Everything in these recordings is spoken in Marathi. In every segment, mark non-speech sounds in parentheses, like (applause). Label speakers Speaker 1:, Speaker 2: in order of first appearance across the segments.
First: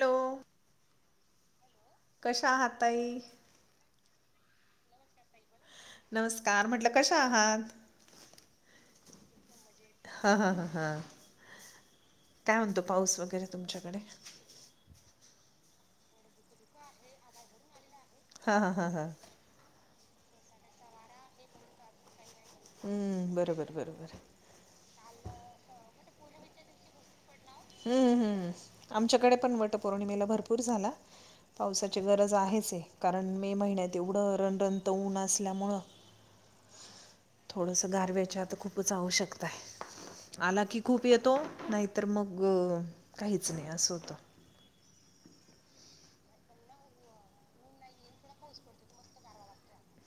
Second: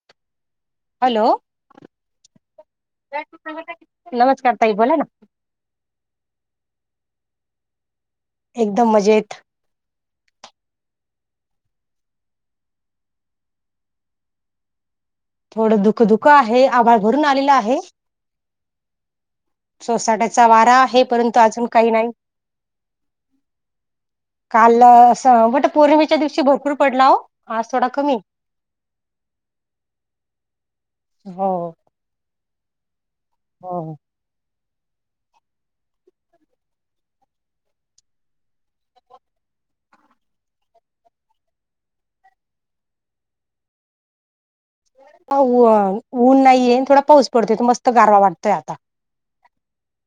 Speaker 1: हॅलो
Speaker 2: हॅलो
Speaker 1: कशा आहात ताई
Speaker 2: नमस्कार ताई बोला ना
Speaker 1: नमस्कार म्हटल कशा आहात
Speaker 2: एकदम मजेत
Speaker 1: हा हा हा हा काय म्हणतो पाऊस वगैरे तुमच्याकडे
Speaker 2: थोडं दुःख दुख आहे आभाळ भरून आलेला आहे
Speaker 1: हा हा हा हा
Speaker 2: सोसाट्याचा वारा आहे परंतु अजून काही नाही
Speaker 1: हम्म बरोबर बरोबर
Speaker 2: काल असं बट पौर्णिमेच्या दिवशी भरपूर पडला हो आज थोडा
Speaker 1: हम्म
Speaker 2: कमी
Speaker 1: हम्म आमच्याकडे पण वटपौर्णिमेला भरपूर झाला
Speaker 2: हो
Speaker 1: पावसाची गरज आहेच आहे कारण मे
Speaker 2: हो
Speaker 1: महिन्यात एवढं रण तऊ न असल्यामुळं थोडस गारवे्याच्या आता खूपच आवश्यकता आहे आला की खूप येतो नाहीतर मग काहीच नाही असं होत
Speaker 2: ऊन नाहीये थोडा पाऊस पडतोय तो मस्त गारवा वाटतय आता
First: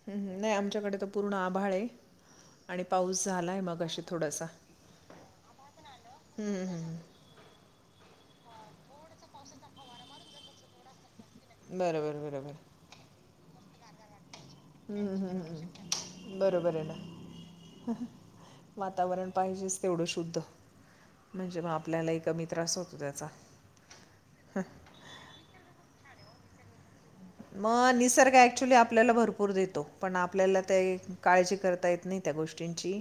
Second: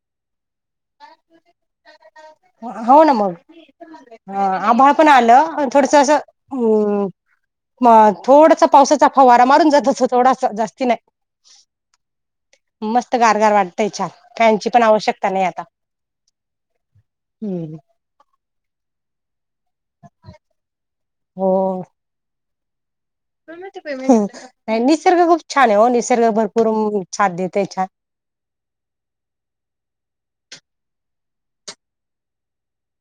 Speaker 1: हम् नाही आमच्याकडे तर पूर्ण आभाळ आहे आणि
Speaker 2: हो ना
Speaker 1: पाऊस झाला आहे मगाशी
Speaker 2: मग
Speaker 1: थोडासा.
Speaker 2: आभळ पण आलं थोडस असं
Speaker 1: हं, हं,
Speaker 2: हम् मग थोडासा पावसाचा अ फाव वारा मारून जात अस थोडासा जास्ती नाही
Speaker 1: बरोबर बरोबर
Speaker 2: त्याच्या काहीची पण
Speaker 1: हं,
Speaker 2: आवश्यकता
Speaker 1: हं,
Speaker 2: नाही आता
Speaker 1: हं. बरोबर आहे ना वातावरण पाहिजेच तेवढं शुद्ध म्हणजे मग
Speaker 2: हो
Speaker 1: आपल्यालाही कमी त्रास होत
Speaker 2: निसर्ग खूप छान आहे हो निसर्ग भरपूर साथ देते छान
Speaker 1: मग निसर्ग ऍक्च्युली आपल्याला भरपूर देतो पण आपल्याला ते काळजी करता येत नाही त्या गोष्टींची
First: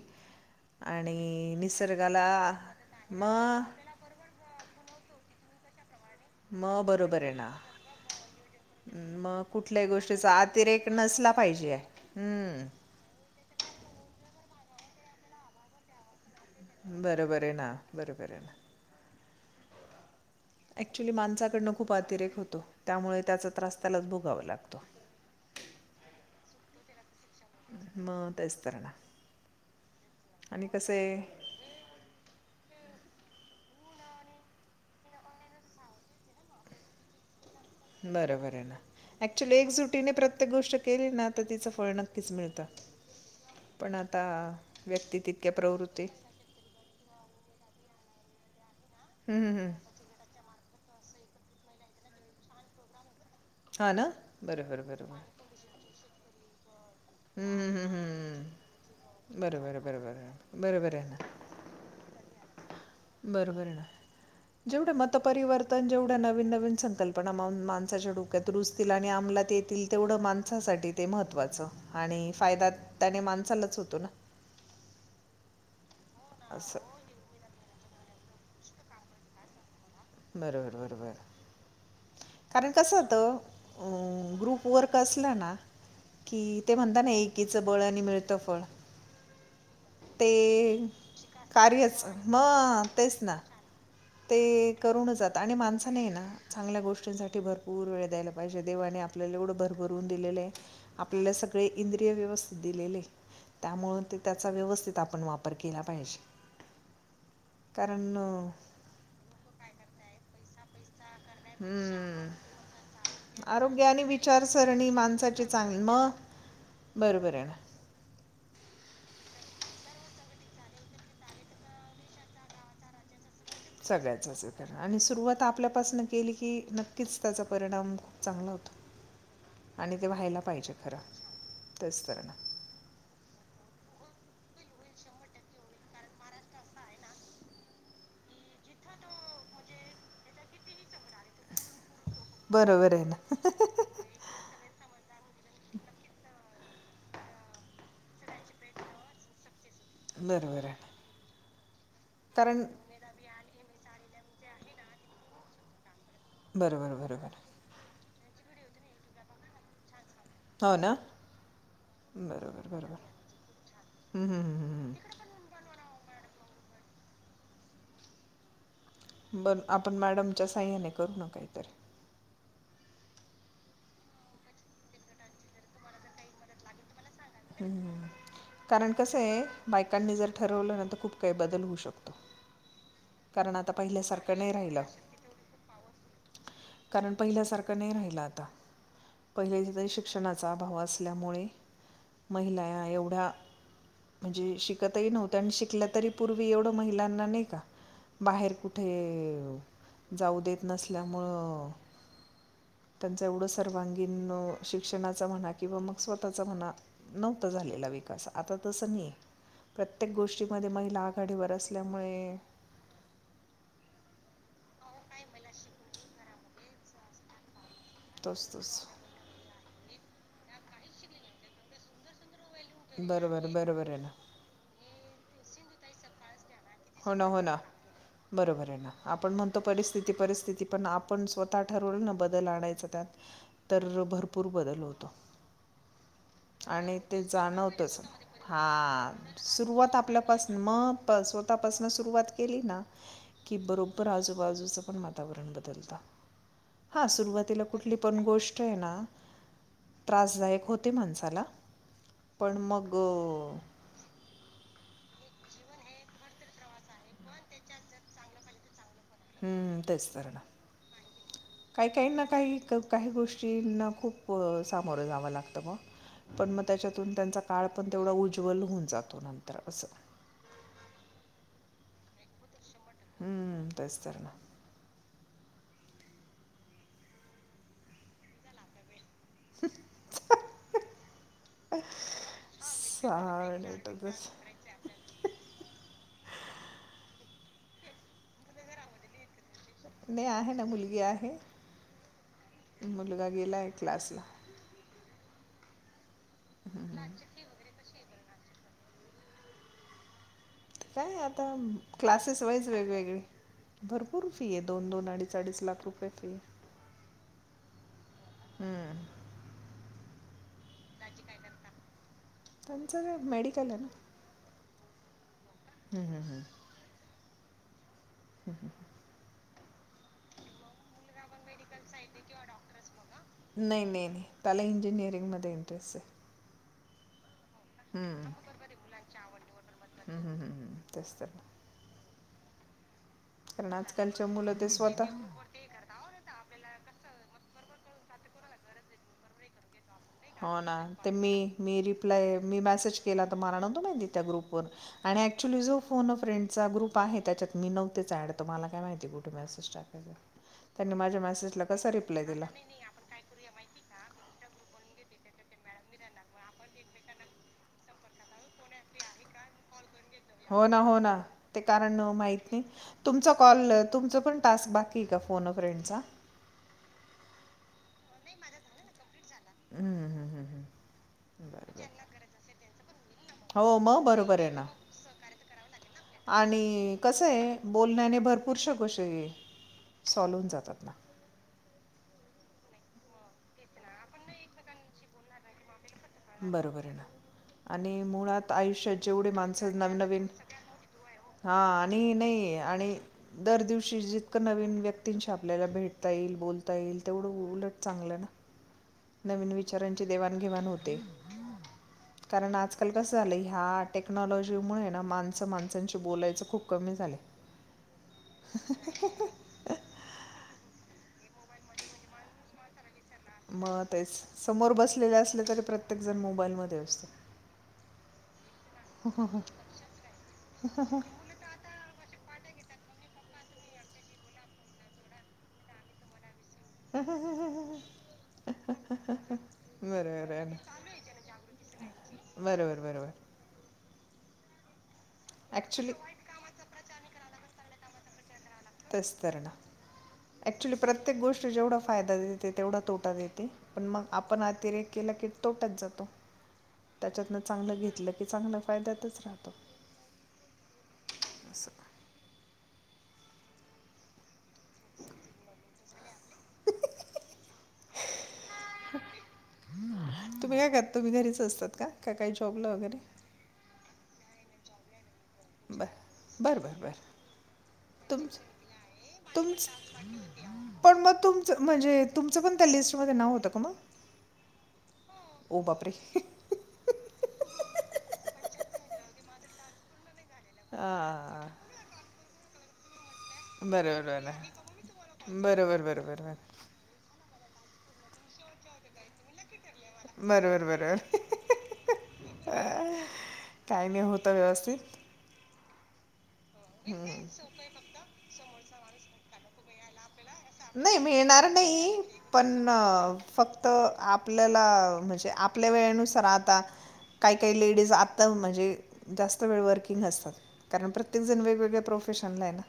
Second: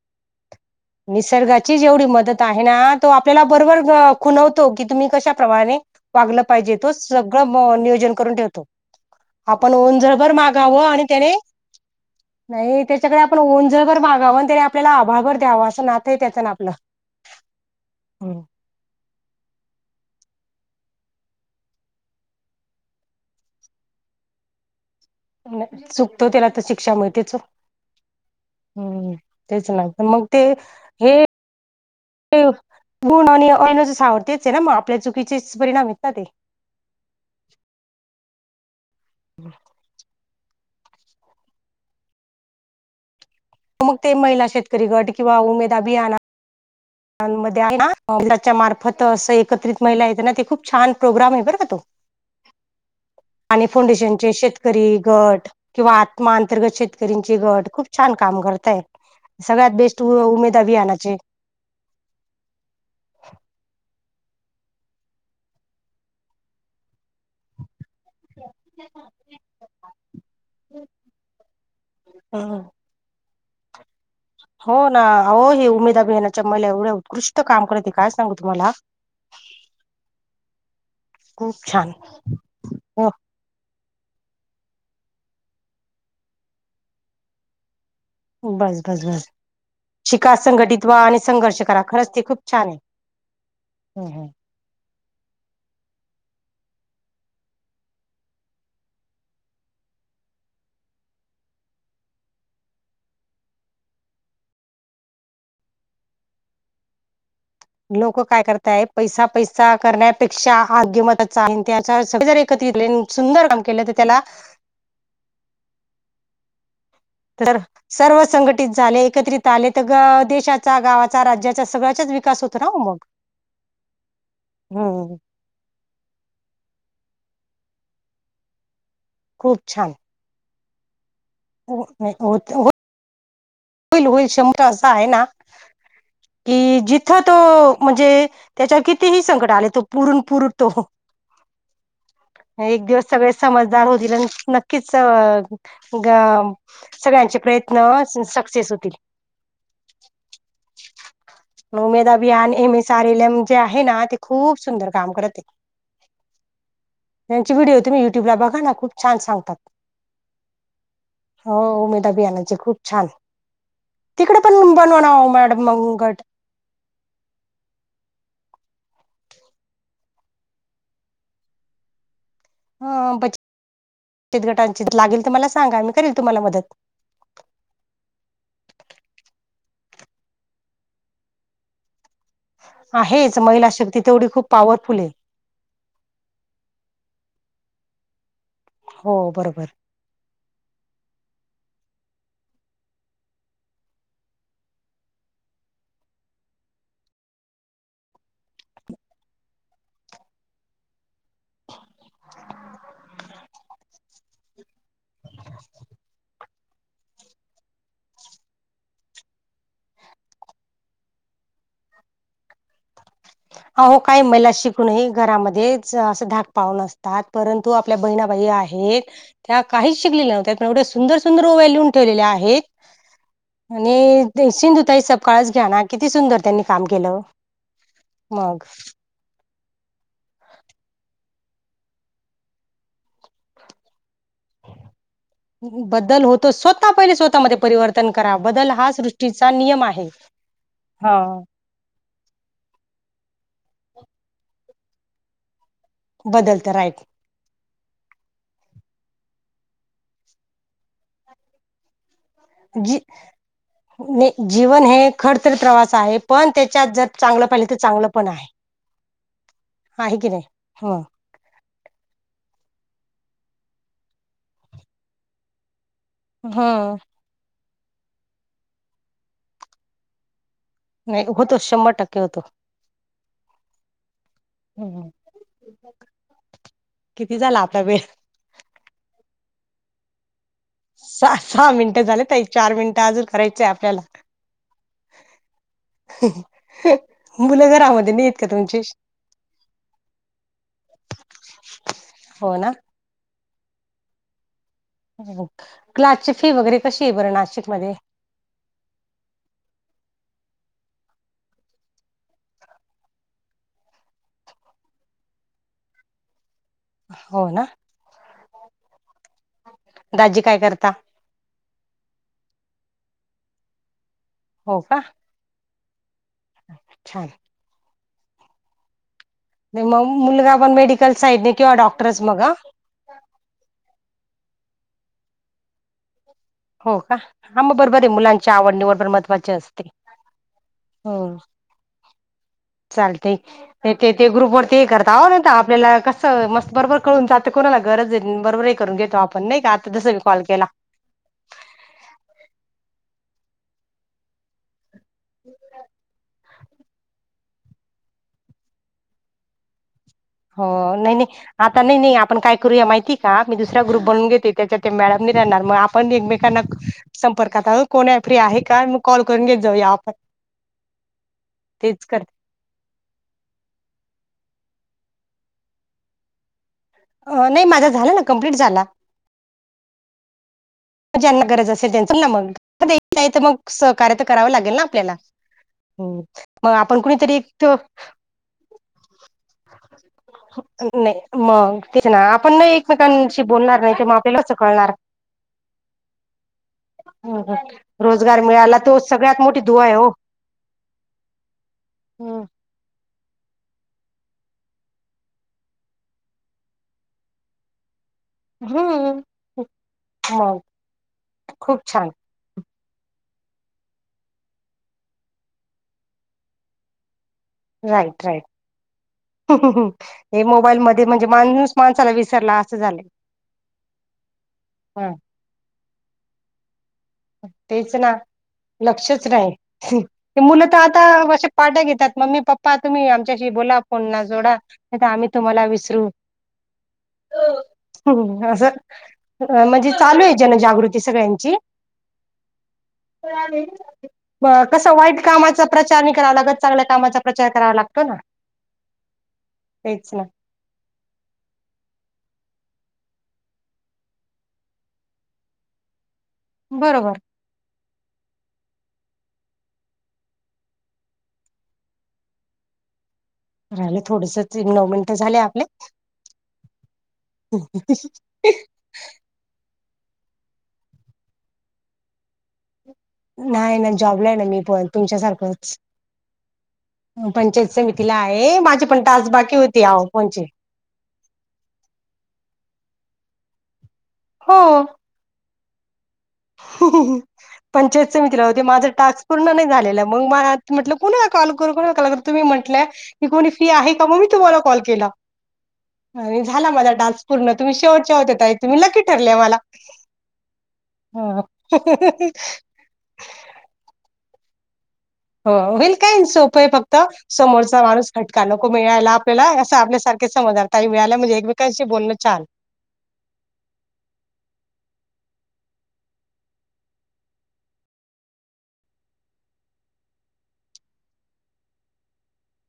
Speaker 1: आणि
Speaker 2: निसर्गाची जेवढी
Speaker 1: निसर्गाला
Speaker 2: मदत आहे ना तो आपल्याला बरोबर
Speaker 1: मग
Speaker 2: खुनवतो कि तुम्ही कशाप्रमाणे वागलं पाहिजे
Speaker 1: मग
Speaker 2: तो
Speaker 1: बरोबर आहे ना.
Speaker 2: सगळं नियोजन करून ठेवतो
Speaker 1: हम्म, मग
Speaker 2: आपण
Speaker 1: कुठल्याही
Speaker 2: ओंझरभर
Speaker 1: गोष्टीचा
Speaker 2: मागावं
Speaker 1: अतिरेक
Speaker 2: आणि
Speaker 1: नसला
Speaker 2: त्याने
Speaker 1: पाहिजे हम्म.
Speaker 2: नाही त्याच्याकडे आपण ओंझ मागा आपल्याला आभाघर द्यावां असं ना आपलं
Speaker 1: बरोबर आहे ना बरोबर आहे ना अऍक्च्युली माणसाकडनं खूप अतिरेक होतो त्यामुळे त्याचा त्रास त्यालाच भोगावा लागतो
Speaker 2: चुकतो त्याला तर शिक्षा मिळतो च्
Speaker 1: मग तेच तर ना
Speaker 2: तेच नाही मग ते
Speaker 1: आणि कसं
Speaker 2: हे
Speaker 1: आहे
Speaker 2: हो गुण आणि अणज सावडतेच आहे ना मग आपल्या चुकीचेच परिणाम आहेत ना ते
Speaker 1: बरोबर आहे ना ऍक्च्युली एकजुटीने प्रत्येक गोष्ट केले ना तर तिचं फळ नक्कीच मिळतं पण
Speaker 2: मग ते
Speaker 1: आता
Speaker 2: महिला शेतकरी गट
Speaker 1: व्यक्ती
Speaker 2: किंवा
Speaker 1: तितक्या
Speaker 2: उमेद
Speaker 1: प्रवृत्ती
Speaker 2: अभियाना त्याच्या मार्फत अस
Speaker 1: हम्म, हम्म. हम्म.
Speaker 2: एकत्रित महिला येत ना ते खूप छान प्रोग्राम आहे बरोबर तो पाणी
Speaker 1: हा ना
Speaker 2: फाउंडेशनचे
Speaker 1: बरोबर
Speaker 2: शेतकरी
Speaker 1: बरोबर
Speaker 2: गट किंवा आत्मा अंतर्गत शेतकरी शेतकरींचे
Speaker 1: हम्म,
Speaker 2: गट
Speaker 1: हम्म, हम्म.
Speaker 2: खूप छान काम करतय
Speaker 1: हम्म.
Speaker 2: सगळ्यात
Speaker 1: बरोबर
Speaker 2: बेस्ट
Speaker 1: बरोबर
Speaker 2: उमेद
Speaker 1: बरोबर आहे
Speaker 2: अभियानाचे
Speaker 1: ना बरोबर ना जेवढ मतपरिवर्तन जेवढ नवीन नवीन संकल्पना मा माच्या डोक्यात रुजतील आणि आमलात येतील तेवढं माणसासाठी ते महत्त्वाचं आणि फायद्या त्याने माणसालाच होतो ना
Speaker 2: हो ना हे उमेदा अ बिनाच्या मला
Speaker 1: असं.
Speaker 2: एवढे उत्कृष्ट काम करते काय सांगू तुम्हाला
Speaker 1: बरोबर बरोबर
Speaker 2: खूप छान
Speaker 1: कारण कस
Speaker 2: हो
Speaker 1: होतो अ ग्रुप वर्क असला ना की ते म्हणत ना एकीच बळ आणि मिळतं फळ."
Speaker 2: बस बस बस
Speaker 1: ते
Speaker 2: शिका संघटित व्हा आणि संघर्ष करा
Speaker 1: कार्यच
Speaker 2: खरंच ते खूप छान
Speaker 1: मग तेच ना
Speaker 2: आहे हम्म हम्म.
Speaker 1: ते करून जात आणि माण नाही ना चांगल्या गोष्टींसाठी भरपूर वेळ द्यायला पाहिजे देवाने आपल्याला एवढं भरभरवून दिलेलं आहे आपल्याला सगळे इंद्रिय व्यवस्थित दिलेले त्यामुळे ते त्याचा व्यवस्थित आपण वापर केला पाहिजे कारण
Speaker 2: लोक काय
Speaker 1: अं,
Speaker 2: करताय पैसा पैसा करण्यापेक्षा आगीम
Speaker 1: हम्म
Speaker 2: सुंदर काम केलं
Speaker 1: आरोग्या
Speaker 2: तर
Speaker 1: आणि
Speaker 2: त्याला
Speaker 1: विचारसरणी माणसाची चांगली मग (unintelligible) आहे ना
Speaker 2: तर सर्व संघटित झाले एकत्रित आले तर देशाचा गावाचा राज्याचा सगळ्याचाच विकास होतो ना उमग
Speaker 1: सगळ्याचचण आणि सुरुवात आपल्यापासन केली की नक्कीच त्याचा परिणाम खूप चांगला होता आणि ते व्हायला पाहिजे खरं
Speaker 2: हो
Speaker 1: तेच तर ना
Speaker 2: होत हो होईल होईल शंभर असं आहे ना
Speaker 1: तर
Speaker 2: कि जिथं तो म्हणजे त्याच्यावर कितीही संकट आले तो पुरून पुर तो
Speaker 1: आती
Speaker 2: एक दिवस सगळे समजदार होतील आणि नक्कीच अ सगळ्यांचे प्रयत्न सक्सेस होतील
Speaker 1: बरोबर आहे
Speaker 2: उमेद अभियान
Speaker 1: कारण
Speaker 2: M S R L M जे आहे ना ते खूप सुंदर काम करत आहे
Speaker 1: बरोबर बरोबर
Speaker 2: ्यूब बघा ना खूप छान सांगतात
Speaker 1: हो ना
Speaker 2: हो उमेदा अभियानाचे
Speaker 1: बरोबर
Speaker 2: खूप
Speaker 1: बरोबर
Speaker 2: छान
Speaker 1: हम्म,
Speaker 2: तिकडे
Speaker 1: हम्म, हम्म,
Speaker 2: पण
Speaker 1: हम्म.
Speaker 2: बनव मॅडम मगट
Speaker 1: बण आपण मॅडमच्या सह्याने करू नकाहीतरी
Speaker 2: हेत गटांचे लागेल तर मला सांगा मी करेल तुम्हाला मदत
Speaker 1: हम् कारण कसं आहे बायकांनी जर ठरवलं नंतर खूप काही बदल होऊ शकतो
Speaker 2: आहेच
Speaker 1: कारण
Speaker 2: महिला
Speaker 1: आता
Speaker 2: शक्ती तेवढी
Speaker 1: पहिल्यासारखं
Speaker 2: खूप
Speaker 1: नाही राहिलं
Speaker 2: पॉवरफुल आहे
Speaker 1: कारण पहिल्यासारखं नाही राहिलं आता
Speaker 2: हो
Speaker 1: पहिले
Speaker 2: बरोबर
Speaker 1: तरी शिक्षणाचा अभाव असल्यामुळे महिलाया एवढा म्हणजे शिकतही नव्हत आणि शिकला तरी पूर्वी एवढं महिलांना नाही का बाहेर कुठे जाऊ देत नसल्यामुं त्यांच एवढं सर्वांगीण शिक्षणाचा म्हणा किंवा मग स्वतःचा म्हणा नव्हत झालेला विकास आता तस नाही प्रत्येक गोष्टीमध्ये महिला आघाडीवर असल्यामुळे
Speaker 2: ह हो काही महिला शिकूनही घरामध्ये अस धाक पाव न असतात परंत तो आपल्या बहिणाबाई
Speaker 1: तोच तोच
Speaker 2: आहे त्या काहीच शिकलेल्या नव्हत त्यात एवढ्या सुंदर सुंदर ओवॅ ल्यून ठेवल्या आहेत
Speaker 1: बरोबर बरोबर आहे ना
Speaker 2: आणि शिंधुताई सकाळच घ्या ना किती सुंदर त्यांनी काम
Speaker 1: हो
Speaker 2: केलं
Speaker 1: ना हो ना
Speaker 2: मग
Speaker 1: बरोबर आहे ना आपण ण परि परिथि पण आपण स्वतः ठ बदल आणा त्या भरपर पूर बदल होतो
Speaker 2: बदल होतो स्वतः
Speaker 1: आणि
Speaker 2: पहिले
Speaker 1: ते
Speaker 2: स्वतःमध्ये
Speaker 1: जाणवतेच
Speaker 2: परिवर्तन करा
Speaker 1: हा
Speaker 2: बदल सृष्टीचा नियम
Speaker 1: सुरुवात
Speaker 2: आहे
Speaker 1: आपल्यापास मा
Speaker 2: हा
Speaker 1: सोता प वात के की बरोबर आजूबाजूच पण वातावरण बदल
Speaker 2: बदलत राईट
Speaker 1: कुठली पण गोष्ट आहे ना त्रासदायक होते माणसाला पण मग
Speaker 2: जी
Speaker 1: अ,
Speaker 2: जीवन है खडतरी प्रवास आहे पण त्याच्यात जर चांगलं पाहिले तर चांगलं पण आहे
Speaker 1: हम्म तेच
Speaker 2: आहे
Speaker 1: तर
Speaker 2: की
Speaker 1: ना
Speaker 2: नाही ह
Speaker 1: काही काही ना काही काही गोष्टींना खूप सामोरं जावं लागतं मग पण मग
Speaker 2: ह
Speaker 1: त्याच्यातून त्यांचा काळ पण तेवढा उज्ज्वल होऊन जातो नंतर असं
Speaker 2: नाही होतो शंभर टक्के होतो
Speaker 1: हम्म तेच तरर ना
Speaker 2: किती झाला आता वेळ
Speaker 1: (inaudible)
Speaker 2: स सहा मिनटं झाले त एक चार मिनिटं अजून करायचंय आपल्याला
Speaker 1: साडेआठच
Speaker 2: मुलं घरामध्ये नाहीेत का तुमची
Speaker 1: नाही आहे ना मुलगी आहे
Speaker 2: हो ना
Speaker 1: मुलगा गेला आहे क्लासला
Speaker 2: ग्लासची फी वगैरे कशी आहे बरं नाशिक मध्ये
Speaker 1: काय आता क्लासेस व्हाईच वेगवेगळे भरपूर फी आहे दोन दोन अडीच अडीच लाख रुपये फी
Speaker 2: होना
Speaker 1: हम्म
Speaker 2: दाजी काय करता
Speaker 1: त्यांचं मेडिकल आहे ना
Speaker 2: हो का
Speaker 1: हम् हम हम
Speaker 2: छान
Speaker 1: हम् हम् ह
Speaker 2: मग मुलगा पण मेडिकल साईड किंवा डॉक्टरच मग
Speaker 1: नाही, नाही, नाही. त्याला इंजिनिअरिंगमध्ये इंटरेस्ट आहे
Speaker 2: हो का हां मग बरोबर आहे
Speaker 1: हम्म.
Speaker 2: मुलांच्या आवड निवरबर महत्त्वाचे असते
Speaker 1: हम्म हम्म हम्म हम्म तेच तर
Speaker 2: हम चालत
Speaker 1: कारण
Speaker 2: ते
Speaker 1: आजकालच्या
Speaker 2: ते ग्रुप
Speaker 1: मुलं
Speaker 2: वरती
Speaker 1: स्वतः
Speaker 2: करता आह ना आपल्याला कसं मस्त बरोबर कळून जातं कोणाला गरज आहे बरोबरही करून घेतो आपण नाही का जसं मी कॉल
Speaker 1: हो
Speaker 2: केला
Speaker 1: ना ते मी मी रिप्लाय मी मेसेज केला तर मला नंदो माहिती त्या ग्रुप व आणि ऍक्च्युली जो फोन फ्रेंडचा ग्रुप आहे त्याच्यात मी नव्हतेचचायड तर मला काय माहिती कुठे म असंच टाकायचं
Speaker 2: हो नाही नाही आता नाही नाही आपण
Speaker 1: दिला
Speaker 2: काय करूया माहिती का मी दुसरा्या ग्रुप बनून घेते त्याच्या मळा णार मग आपण एकमेकांना संपर्कात आह कोणी फ्री आहे का मग कॉल करून घेत जाऊ या
Speaker 1: हो ना हो ना ते कारण
Speaker 2: करते
Speaker 1: माहत नाही तुमचा कॉल तुमच पण टास्क बाकी आहे का फोन फ्रेंडचा
Speaker 2: नाही माझा झाला ना कमप्लीट झाला
Speaker 1: हम्म हम्म हम्म
Speaker 2: ग ज्यांना
Speaker 1: हम्म
Speaker 2: गरज
Speaker 1: बरोबर
Speaker 2: असेल त्यांच ना मग तर मग
Speaker 1: हो
Speaker 2: सहकार्य तर
Speaker 1: बरोबर
Speaker 2: करावं
Speaker 1: आहे
Speaker 2: लागेल ना आपल्याला मग
Speaker 1: आणि
Speaker 2: आपण
Speaker 1: कस
Speaker 2: कुणीतरी
Speaker 1: आहे
Speaker 2: एक
Speaker 1: बोलण्याने भरपूर शकोश हे
Speaker 2: नाही मग तेच ना आपण नाही एकमेकांशी बोलणार नाही ते मा आपेलाच कळणार
Speaker 1: बरोबर आहे ना आणि
Speaker 2: रोजगार
Speaker 1: मुळात
Speaker 2: मिळाला
Speaker 1: आयुष्यात
Speaker 2: तो
Speaker 1: जेवढी
Speaker 2: सगळ्यात मोठी
Speaker 1: माणसं
Speaker 2: दुआ आहे हो
Speaker 1: नवीनवीन हा आणि नाही आणि दर दिवशी जितकं नवीन व्यक्तींशी आपल्याला भेटता येईल बोलता येईल तेवढं उलट चांगलं ना
Speaker 2: हम्म
Speaker 1: नवीन विचारांची
Speaker 2: मग
Speaker 1: देवाणघेवाण होते
Speaker 2: खूप छान
Speaker 1: कारण आज आजकाल कसं झालं ह्या टेक्नॉलॉजी मु ना माणसं माणसांशी बोलायचं खूप कमी झाले
Speaker 2: राईट राईट ह हे मोबाईल मध्ये म्हणजे माणूस माणसाला विसरला असं झालंय
Speaker 1: मग तेच समोर
Speaker 2: हा
Speaker 1: बसलेले असले तरी प्रत्येक जण मोबाईल मध्ये असतो
Speaker 2: तेच ना लक्षच रा मुलं तर आता अशा पाट्या घेतात मम्मी पप्पा ्पा तुम्ही आमच्याशी बोला फोनना जोडा आम्ही तुम्हाला विसरू
Speaker 1: हम हम हम ह
Speaker 2: हम् असं म्हणजे चालू
Speaker 1: बरोबर
Speaker 2: आहे
Speaker 1: ना
Speaker 2: जनजागृती सगळ्यांची
Speaker 1: बरोबर बरोबर
Speaker 2: म कस वाईट कामाचा
Speaker 1: ॲक्च्युली
Speaker 2: प्रचार नाही करावा लागत चांगल्या कामाचा प्रचार करावा लागतो ना
Speaker 1: तेचतरणा
Speaker 2: तेच ना
Speaker 1: क्चुली प्रत्येक गोष्टी जेवढा फायदा देते तेवढा तोटात येते पण मग आपण अतिरेक केला की तोटच
Speaker 2: बरोबर
Speaker 1: त्याच्यातन चांगलं घेत म्हटलं की चांगल्या फायद्यातच राहतो
Speaker 2: राहिले थोडस नऊ मिनटं झाले आपले (unintelligible)
Speaker 1: तुम्ही काय कर तुम्ही घरीच असतात का का काही जॉबला वगैरे
Speaker 2: नाही ना जॉबला आहे ना मी प तुमच्यासारखंच
Speaker 1: बरं बरं बरं बरं
Speaker 2: पंचायत समितीला
Speaker 1: तुमचं
Speaker 2: आहे माझी पण तासबाकी होती आ
Speaker 1: तुमचं
Speaker 2: कोणची
Speaker 1: पण मग तुमचं म्हणजे तुमचं पण त्या लिस्टमध्ये नाव होतं का मग
Speaker 2: हा
Speaker 1: बापरे
Speaker 2: पंचायत मित्र होते माझ टास्क पूर्ण नाही झालेला मग म म्हटलं कुणा
Speaker 1: हां
Speaker 2: कॉल करू कोणा कल तुम्ही म्हटलं मी कोणी फ्री आहे का मग
Speaker 1: बरोबर
Speaker 2: मी
Speaker 1: बरं
Speaker 2: तुम्हाला कॉल केला
Speaker 1: बरोबर बरोबर बरोबर
Speaker 2: आणि झाला मला डान्स पूर्ण तुम्हीेवटच्या होत्या तुम्हीक्की ठरलेय मला
Speaker 1: बरोबर बरबर
Speaker 2: हा
Speaker 1: ता वी
Speaker 2: वेलकाय सोप फक्त समोरचा माणूस खटका नको मिळायला आपल्याला असं आपल्यासारख
Speaker 1: नाही मिळणार नाही
Speaker 2: छान
Speaker 1: पण फक्त आपल्याला म्हणजे े आपल्या वेळेनुसार आता काही काही लेडीज आ म्हणजे जास्त वे वर्किंग असतात कारण प्रत्येकण वेगवेगळे प्र प्रफेशनला आहे ना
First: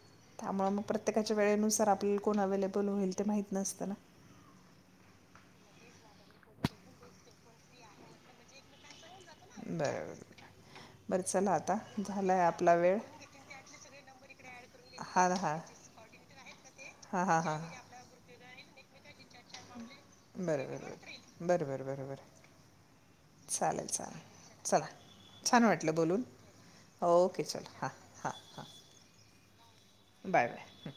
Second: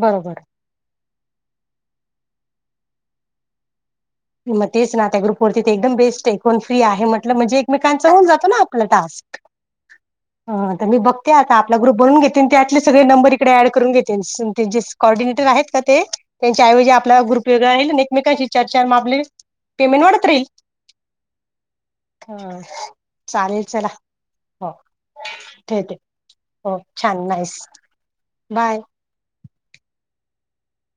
Speaker 2: बरोबर
Speaker 1: त्यामुळे मग प्रत्येकाच्या वेळेनुसार आपल्याला कोण अव्हेलेबल होईल ते माहित नसतना
Speaker 2: मग तेच ना त्या ग्रुपवरती ते एकदम बेस्ट एकण फ्री आहे म्हटलं म्हणजे एकमेकांचा होन जातो ना आपला टास्क
Speaker 1: बर
Speaker 2: ह तर मी बघते आता आपला ग्रुप बनून
Speaker 1: झाला आहे
Speaker 2: घेतेन
Speaker 1: आपला
Speaker 2: त्यातले
Speaker 1: वेळ
Speaker 2: सगळे नंबर इकडे ऍड करून घेतेनॉ
Speaker 1: हां
Speaker 2: ऑर्डिनेटर
Speaker 1: हां
Speaker 2: आहेत का ते त्यांच्या ऐवजी आपला
Speaker 1: हां हां
Speaker 2: ग्रुप वगं आहे एकमेकांशी चर्चा पेमेंट वाढत राहील.
Speaker 1: बरबर बरोबर बरोबर
Speaker 2: ह
Speaker 1: चालेल चालेल
Speaker 2: हो
Speaker 1: चला छान वाटलं
Speaker 2: ठेवते
Speaker 1: बोलून
Speaker 2: हो छान
Speaker 1: ओके
Speaker 2: नाहीस
Speaker 1: चला हां हां हां
Speaker 2: बाय
Speaker 1: बाय बाय